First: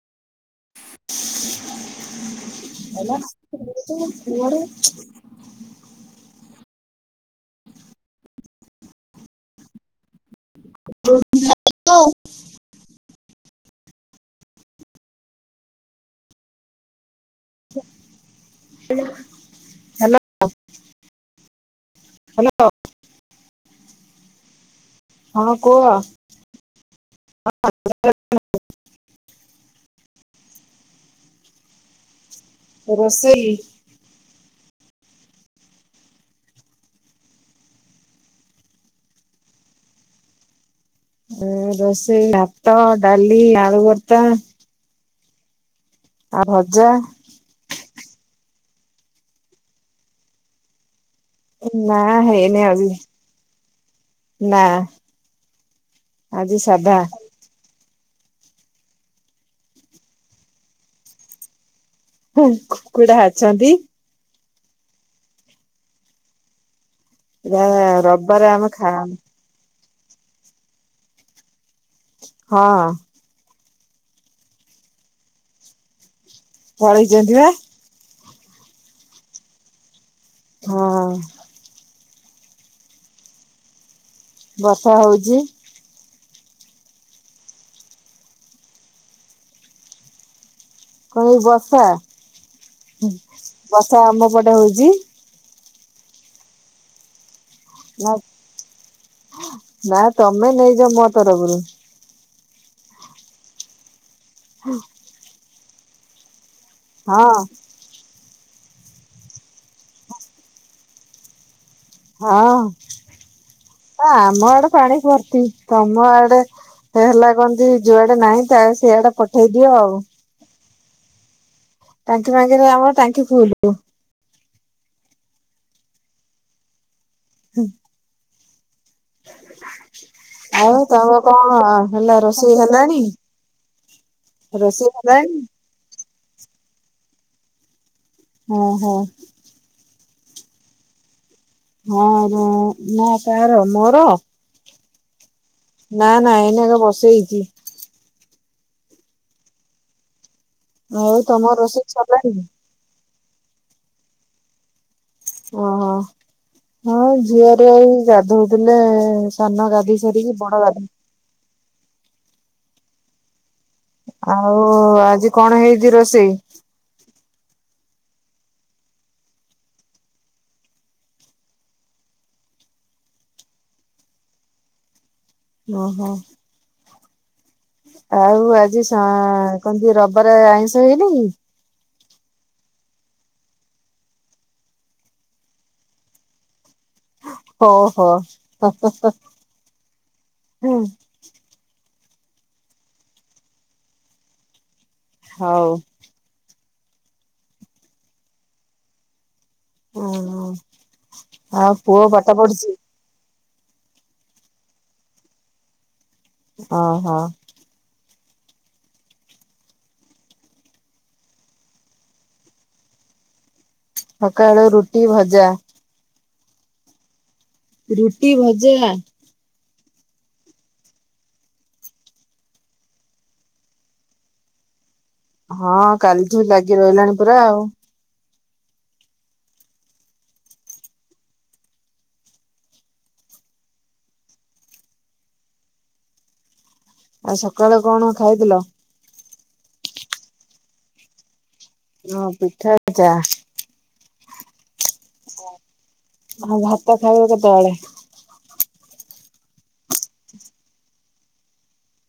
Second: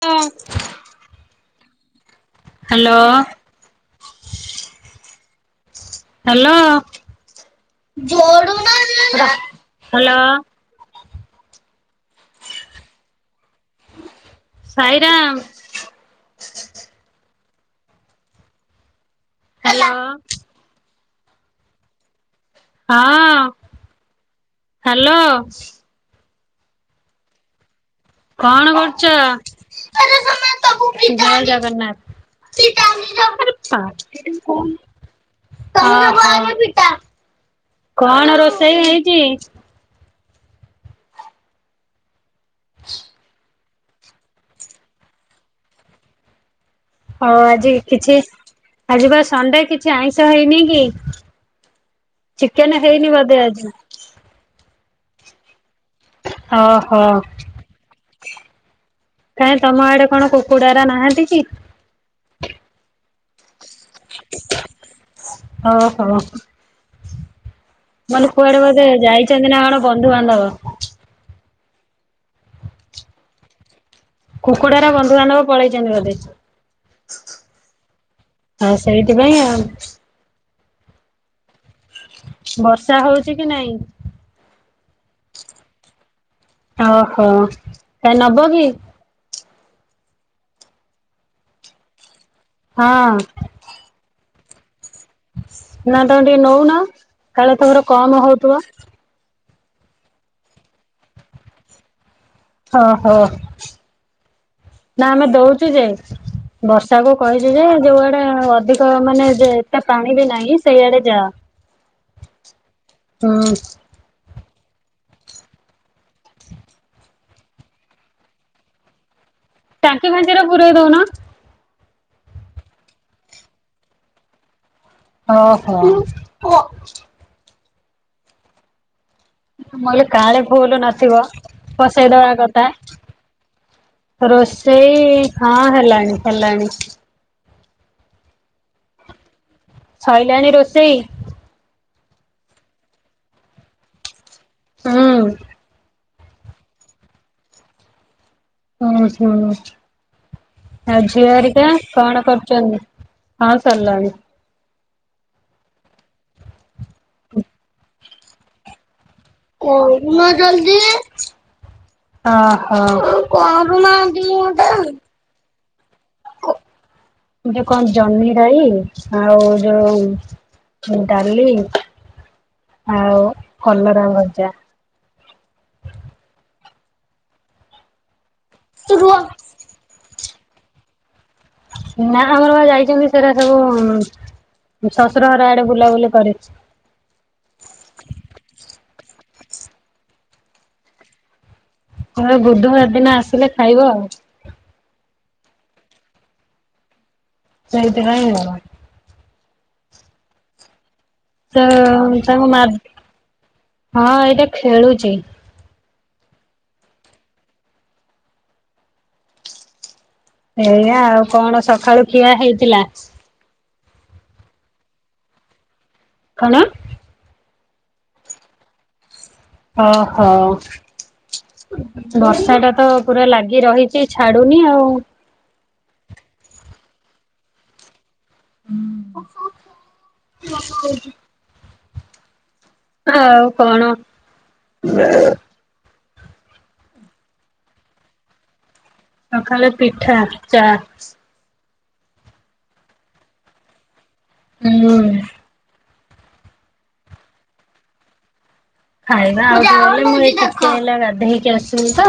ତ। ହେଲା [unintelligible] hello hello. [unintelligible] Sai Ram. Hello hello. Hello ହଁ ହ୍ୟାଲୋ ହଁ କୁହ। [unintelligible] କଣ କରୁଚ? ଜୟ ଜଗନ୍ନାଥ୍। ରୋଷେଇ। [unintelligible] ହ ହ। କଣ ରୋଷେଇ ହେଇଚି? ରୋଷେଇ ଭାତ ଡାଲି ଆଳୁ ଭର୍ତା ଆଉ ଭଜା। ହଁ ଆଜି କିଛି ଆଜି ବା ସଣ୍ଡେ କିଛି ଆଇଁଷ ହେଇନି କି? ନା ହେଇନି ଚିକେନ୍ ଆଜି ହେଇନି ବୋଧେ ଆଜି? ନା। ଆଜି ହ ସାଧା ହ। କାଇଁ ତମ ଆଡେ କଣ କୁକୁଡା ଏରା ନାହାନ୍ତି କି? ହୁଁ କୁକୁଡା ଅଛନ୍ତି। ହଁ ହଁ। [unintelligible] ମାନେ କୁଆଡେ ଆମେ ବୋଧେ ଖା ଯାଇଚନ୍ତି ନା କଣ ବନ୍ଧୁବାନ୍ଧବ? ହଁ। କୁକୁଡ଼ାର ବନ୍ଧୁବାନ୍ଧବ ପଳେଇଚନ୍ତି ବଧେ? ପଳେଇ ଚନ୍ତି ବା। ହଁ ସେଇଥିପାଇଁ ଆଉ। ହଁ ବର୍ଷା ହଉଚି କି ନାଇଁ? ବର୍ଷା ହଉଚି। ଓହୋ କାଇଁ ନବ କି? କୋଉ ବର୍ଷା? ହଁ। ବର୍ଷା ଆମ ପଟେ ହଉଚି। ନା ତମେ ଟିକେ ନଉନ କାଳେ ତମର ନା କମ୍ ହଉଥିବ। ନା ତମେ ନେଇଯାଅ ମୋ ତରଫରୁ। ହ ହୋ। ହଁ। ନା ଆମେ ଦଉଚୁ ଯେ ବର୍ଷା କୁ ହଁ କହିଚି ଯେ ଯୋଉଆଡେ ଅଧିକ ମାନେ ଏତେ ପାଣି ବି ନାଇଁ ସେଇଆଡେ ଯାଆ। ହଁ। ନା ଆମ ଆଡେ ପାଣି ଭର୍ତ୍ତି ତମ ଆଡେ ହେଲା କଁ କି ଜୁଆଡେ ନାହିଁ ତା ସେଇଆଡେ ପଠେଇ ଦିଅ ଆଉ। [unintelligible] ପୁରେଇ ଦଉନ। ଟାଙ୍କି ବାଙ୍କି ରେ ଆମ ଟାଙ୍କି ଫୁଲ୍। ହ ହୋ। ମୁଁ କଲି କାଳେ ଫୁଲ୍ ଆଉ ନଥିବ ତମ କଣ ହେଲା ପସେଇଦବା ରୋଷେଇ ହେଲାଣି? କଥା। ରୋଷେଇ ହଁ ହେଲାଣି ହେଲାଣି। ଅଁ ହ। ଶଇଲାଣି ରୋଷେଇ? ହଁ ର ନା କାର ମୋର? ହୁଁ। ନା ନା ଏଇନା ବା ବସେଇଚି। ଉଁ ହୁଁ ଆଉ ଝିଅ ତମ ହରିକା ରୋଷେଇ କଣ ସରିଲାଣି କରୁଚନ୍ତି? ହଁ ସରଲାଣି। ଓହୋ ହଁ ଝିଅ ହରିଆ ଏଇ ଗାଧଉଥୁଲେ। ଅହ। ଆଉ ଆଜି କଣ ହେଇଚି ରୋଷେଇ? ଗୋଟେ କଁ ଜହ୍ନି ରାଇ ଆଉ ଯୋଉ ଡାଲି। ଆଉ କଲରା ଭଜା। ଓହୋ। ଆଉ ଆଜି ସଁ କନ୍ତି ରବାରେ ଆଇଁଷ ହେଇନେଇ? ନାଁ ଆମର ବା ଯାଇଛନ୍ତି ସେରା ସବୁ ଉଁ ମୋ ଶଶୁର ଘର ଆଡେ ବୁଲାବୁଲି କରି। ହୋ ହୋ ହୁଁ। କଲେ ବୁଧବାର ଦିନ ଆସିଲେ ଖାଇବ ଆଉ। ହଉ। ସେଇଥିପାଇଁ ଅଆ ତ ଆଉ ପୁଅ ପାଠ ତାଙ୍କ ମା ପଢୁଛି ହଁ ଏଇଟା ଖେଳୁଚି। ଅହ। ଏଇଆ ଆଉ କଣ ସଖାଳୁ ଖିଆ ହେଇଥିଲା? ସକାଳୁ ରୁଟି ଭଜା। କଣ? ରୁଟି ଭଜା। ଅ ହ। ବର୍ଷାଟା ତ ପୁରା ଲାଗି ରହିଚି ଛାଡୁନି ଆଉ। ହଁ କାଲିଠୁ ଲାଗି ରହିଲାଣି ପୁରା ଆଉ। ଉଁ ଆଉ କଣ? ଆଉ ସକାଳେ କଣ ଖାଇଥିଲ? ସଖାଳେ ପିଠା ଚା। ର ପିଠା ଚା। ଉଁ। ଆଉ ଭାତ ଖାଇବ କେତଳେ? ଖାଇବା ଆଉ ଟିଏ ଗଲେ ମୁଁ ଏଇ ଟିକେ ହେଲା ଗାଧେଇକି ଆସିଲି ତ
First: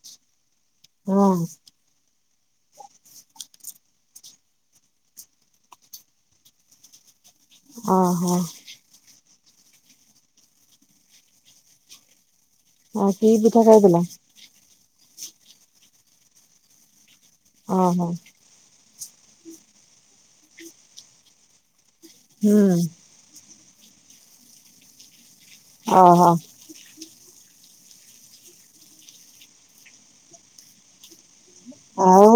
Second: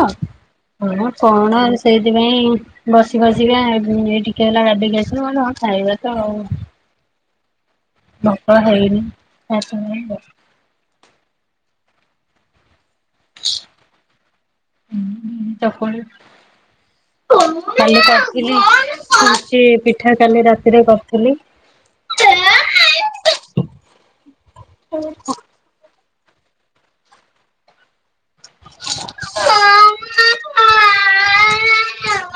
ହଁ କଣ ଏ ସେଇତିପାଇଁ ବସି ବସିକା ଏବେ ଏ ଟିକେ ହେଲା ଗାଧେଇକି ଆସିଲି ମୁଁ ଅଲି ହଁ ଖାଇବା ତ ଆଉ। ଓହୋ ନପା ହେଇନି। ହଁ କି ପିଠା ଖାଇଥିଲ? ଉଁ ହୁଁ ଚକୁଳି କାଲି ଓହୋ। କର ଥିଲି ହୋଉଚି ପିଠା କାଲି ରାତିରେ କରଥିଲି। ହୁଁ। ତମେ ଖ। ଅହ। [inaudible] ଆଉ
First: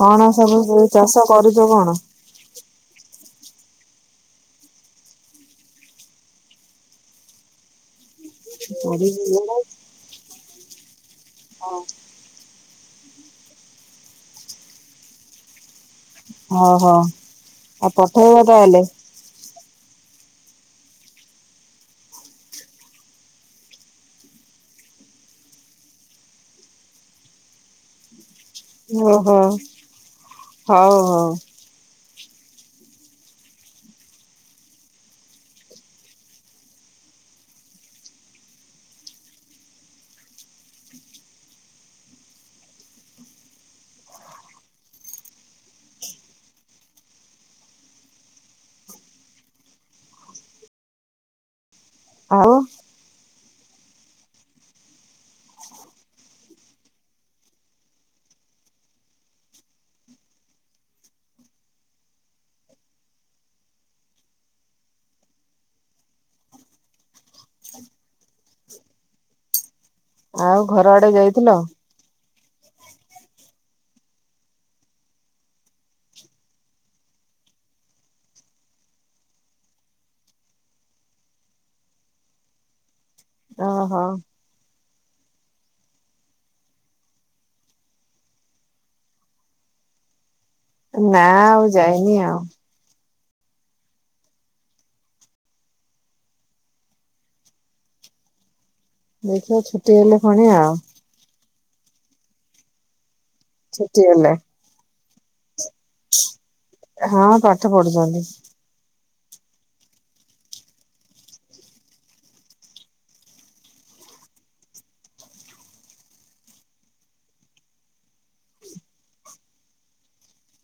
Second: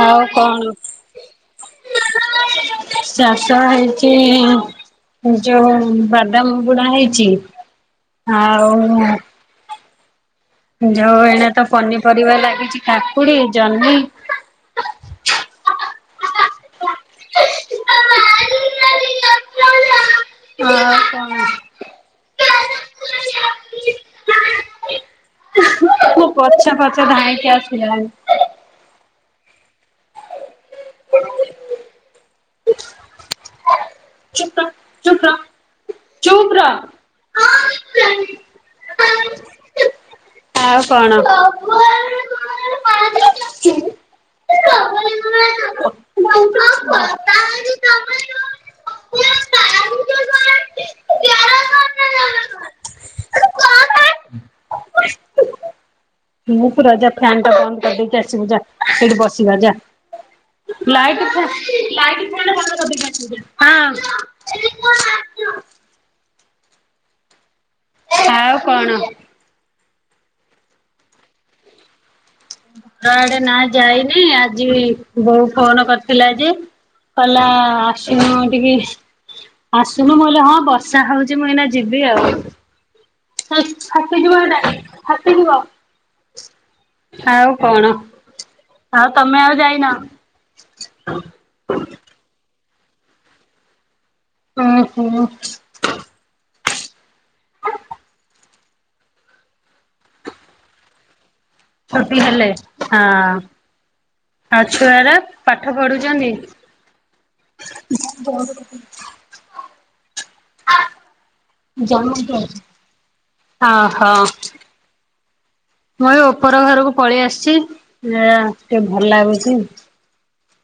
କଣ ସବୁ ଯୋଉ ଚାଷ କରୁଚ କଣ? ଚାଷ ହେଇଚି ଯୋଉ ବାଦାମ ଗୁଡା ହେଇଚି। ଉ ପଡ଼ିବୁ ତୁ। ଯଉ ଏଇନେତ ପନି ସରିଗଲା କିଛି କାକୁଡି ଜହ୍ନି ଓହୋ ଆଉ ପଠେଇବ ତାହେଲେ। ହଁ ହ। [unintelligible] [inaudible] ମୋ ପଛେ ପଛେ ଧାଇଁକି ଆସିଲାଣି। ଓହୋ ହଉ ହଉ। ଚ [inaudible] ଖ୍ର [inaudible] ଆଉ କଣ? [unintelligible] ଆଉ? ମୁଁ ପୁରା ଜା ଫ୍ୟାନଟା ବନ୍ଦ କରିଦେଇକି ଆସିବୁ ଯା ସେଇଠି ବସିବା ଯା। ଲାଇଟଫା ଲାଇଟ ହଁ। ଚୁ [unintelligible] ଆଉ କଣ? ଆଉ ଘର ଆଡେ ଯାଇଥିଲ? ଘରଆଡେ ନାଇଁ ଯାଇନି ଆଜି ବୋଉ ଫୋନ କରିଥିଲା ଯେ କଇଲା ଆସୁନଉ ଟିକେ ଆସୁନୁ ମୁଁ କହିଲି ହଁ ବର୍ଷା ହଉଛି ମୁଁ ଏଇନା ଯିବି ଆଉ। ସେ ଓହୋ ଫାଟି ଯିବ ହେଟା ଫାଟି ଯିବ। ଆଉ କଣ ଆଉ ତମେ ଆଉ ଯାଇନ? ନା ଆଉ ଯାଇନି ଆଉ। ହୁଁ ହୁଁ। ଦେଖିବା ଛୁଟି ହେଲେ ଫୁଣି ଆଉ। ଛୁଟି ହେଲେ ହଁ। ଛୁଟି ହେଲେ। ଆଉ ଛୁଆରା ପାଠ ପଢୁଛନ୍ତି? ହଁ ପାଠ ପଢୁଛନ୍ତି। ହ ଜାଅଁ ଟିକେ ଅ ହ। ମୁଁ ଏ ଉପର ଘରକୁ ପଳେଇ ଆସିଛି ଏ ଟିକେ ଭଲ ଲାଗୁଛି।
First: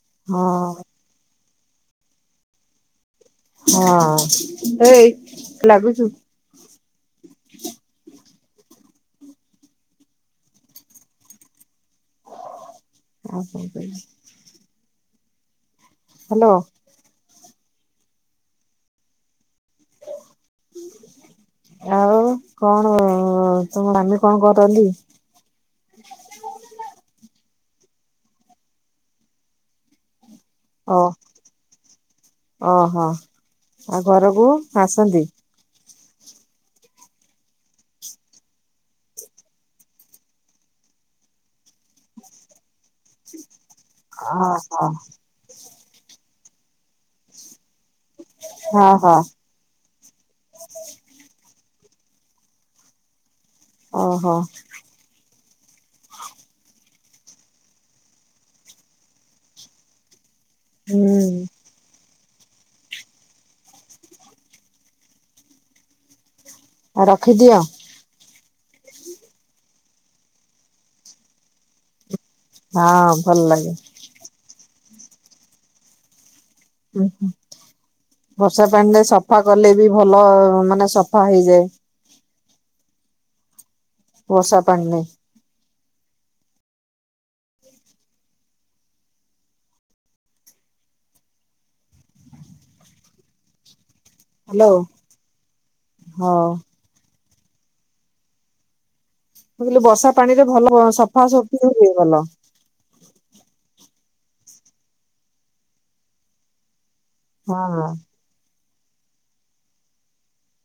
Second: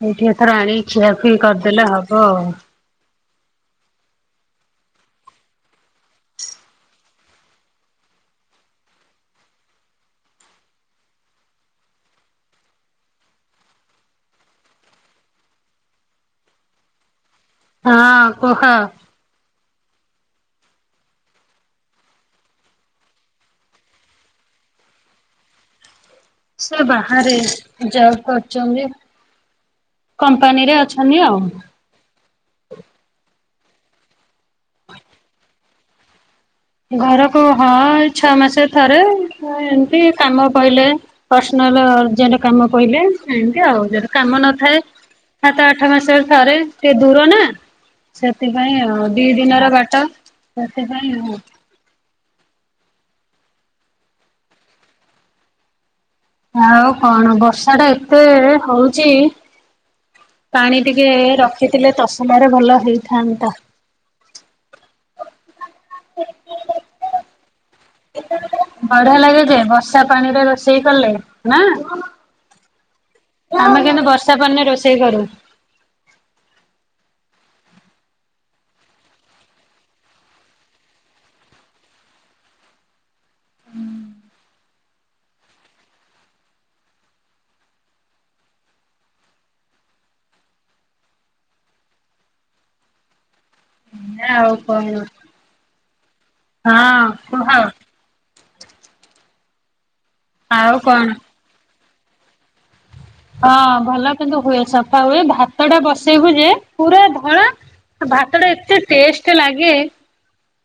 ଏଇଠି ଏଥର ହଁ ଆଣିକି ଖିଆଖୁଇ କରିଦେଲେ ହବ ଆଉ। ହଁ ଏ ଏଇ ଲାଗୁଛୁ। ହ [inaudible] ହ୍ୟାଲୋ। ହଁ କୁହ? [inaudible] ଆଉ କଣ ତୁମ ମାମି କଣ କରନ୍ତି? ସେ ବାହାରେ ଜବ କରୁଛନ୍ତି। କମ୍ପାନୀରେ ଓ ଅଛନ୍ତି ଆଉ। ଓହୋ ଆଉ ଘରକୁ ଆସନ୍ତି? ଘରକୁ ହଁଏଇ ଛଅ ମାସ ଥରେ ଏମିତି କାମ ପଇଲେ। ପର୍ସନାଲ ଅର୍ଜେଣ୍ଟ କାମ ପଇଲେ ହିନ୍ତି ଆଉ। କାମ ନଥାଏ ଓହୋ ସାତ ଆଠ ମାସରେ ଥରେ ସେ ଦୂର ନା। ସେଥିପାଇଁ ହଁ ଆଉ ହଁ। ଦିଇ ଦିନର ବାଟ ସେଥିପାଇଁ ହଁ। ଓହୋ। ଆଉ କଣ ବର୍ଷାଟା ଏତେ ହଉଚି। ପାଣି ଟିକେ ହୁଁ ରଖିଥିଲେ ତସଲାରେ ଭଲ ହେଇଥାନ୍ତା। ରଖିଦିଅ। ବଢିଆ ଲାଗେ ଯେ ବର୍ଷା ପାଣିରେ ରୋଷେଇ କଲେ ନା। ହଁ ଭଲ ଲାଗେ। ଆମେ କିନ୍ତୁ ବର୍ଷା ପାଣିରେ ରୋଷେଇ କରୁ। ଉଁ ହୁଁ ବର୍ଷା ପାଣିରେ ସଫା କଲେ ବି ଭଲ ମାନେ ସଫା ହେଇଯାଏ ବର୍ଷା ପାଣିରେ। ନାଁ ଆଉ ହ୍ୟାଲୋ କଣ। ହଁ ମୁଁ ହଁ କୁହ। ମୁଁ କହିଲି ବର୍ଷା ପାଣିରେ ଭଲ ଆଉ ବ କଣ? ସଫା ସଫି ହୁଏ ଭଲ। ହଁ ଭଲ କିନ୍ତୁ ହୁଏ ସଫା ହୁଏ ଭାତଟା ବସେଇବୁ ଯେ ପୁରା ଧଳା। ହଁ। ଭାତଟା ଏତେ ଟେଷ୍ଟ ଲାଗେ।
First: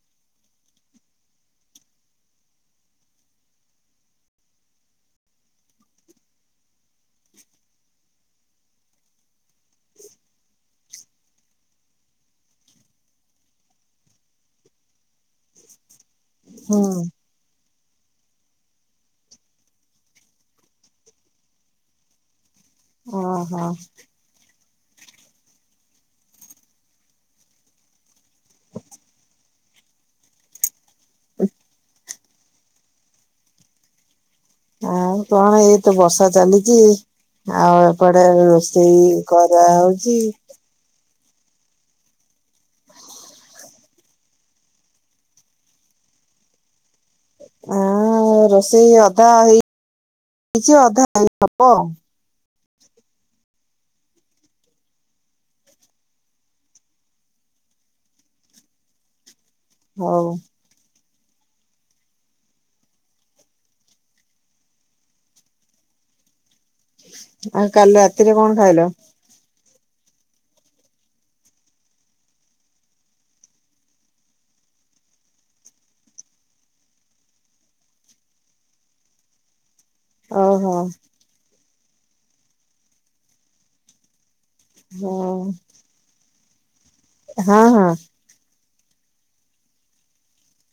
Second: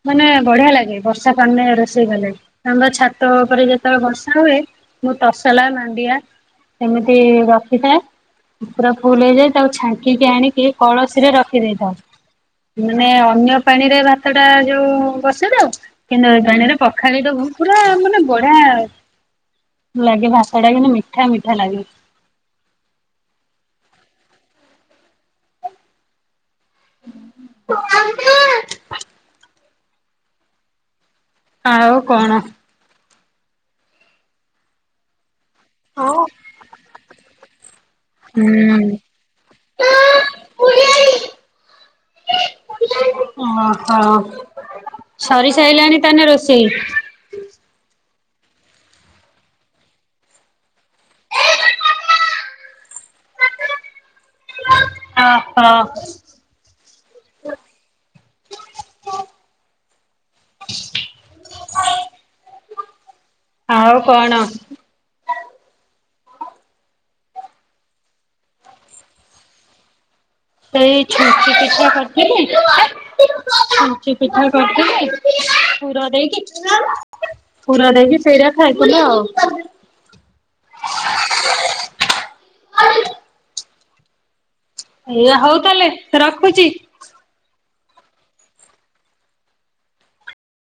ମାନେ ବଢିଆ ଲାଗେ ବର୍ଷା ପାଣିରେ ରୋଷେଇ କଲେ। ଆମେପା ଛାତ ଉପରେ ଯେତେବେଳେ ବର୍ଷା ହୁଏ। ମୁଁ ତସଲା ମାଣ୍ଡିଆ ଏମିତି ରଖିଥାଏ। ପୁରା ଫୁଲ ହେଇଯାଏ ତାକୁ ଛାଙ୍କିକି ଆଣିକି କଳସୀରେ ରଖିଦେଇଥାଉ। ମାନେ ଅନ୍ୟ ପାଣିରେ ଭାତଟା ଯୋଉ ବସେଇ ଦୋବୁ କିନ୍ତୁ ଏ ପାଣିରେ ହୁଁ ପଖାଳି ଦୋବୁ। ପୁରା ମାନେ ବଢିଆ ଲାଗେ ଭାତଟା କିନ୍ତୁ ମିଠା ମିଠା ଲାଗେ। ଓହୋ। ମାମା। ଆଉ କଣ। ଆଉ କଣ ଏଇତ ବର୍ଷା ଚାଲିଚି। ଆଉ ଏପଟେ ହୁଁ। ରୋଷେଇ କରାହଉଚି। [unintelligible] ଓହୋ ସରିସାଇଲାଣି ତାହେନେ ରୋଷେଇ। ଆଉ ରୋଷେଇ ଅଧା ହେଇ ଚି ଅଧା ହେଇନି ହବ। ଅହ। ହୋଉ। ଆଉ କଣ? ଆଉ କାଲି ରାତିରେ କଣ ଖାଇଲ? ଏଇ ଛୁଞ୍ଚି ପିଠା କରିଥିଲି। ହେ ଛୁଞ୍ଚି ପିଠା କରିଥିଲେ ପୁର ଦେଇକି। ପୁର ଦେଇକି ସେଇରା ଖାଇଥିଲ ଆଉ। ଓହୋ। ଏଇଆ ହୋଉ ତାହେଲେ ରଖୁଚି। ହଁ ହଁ।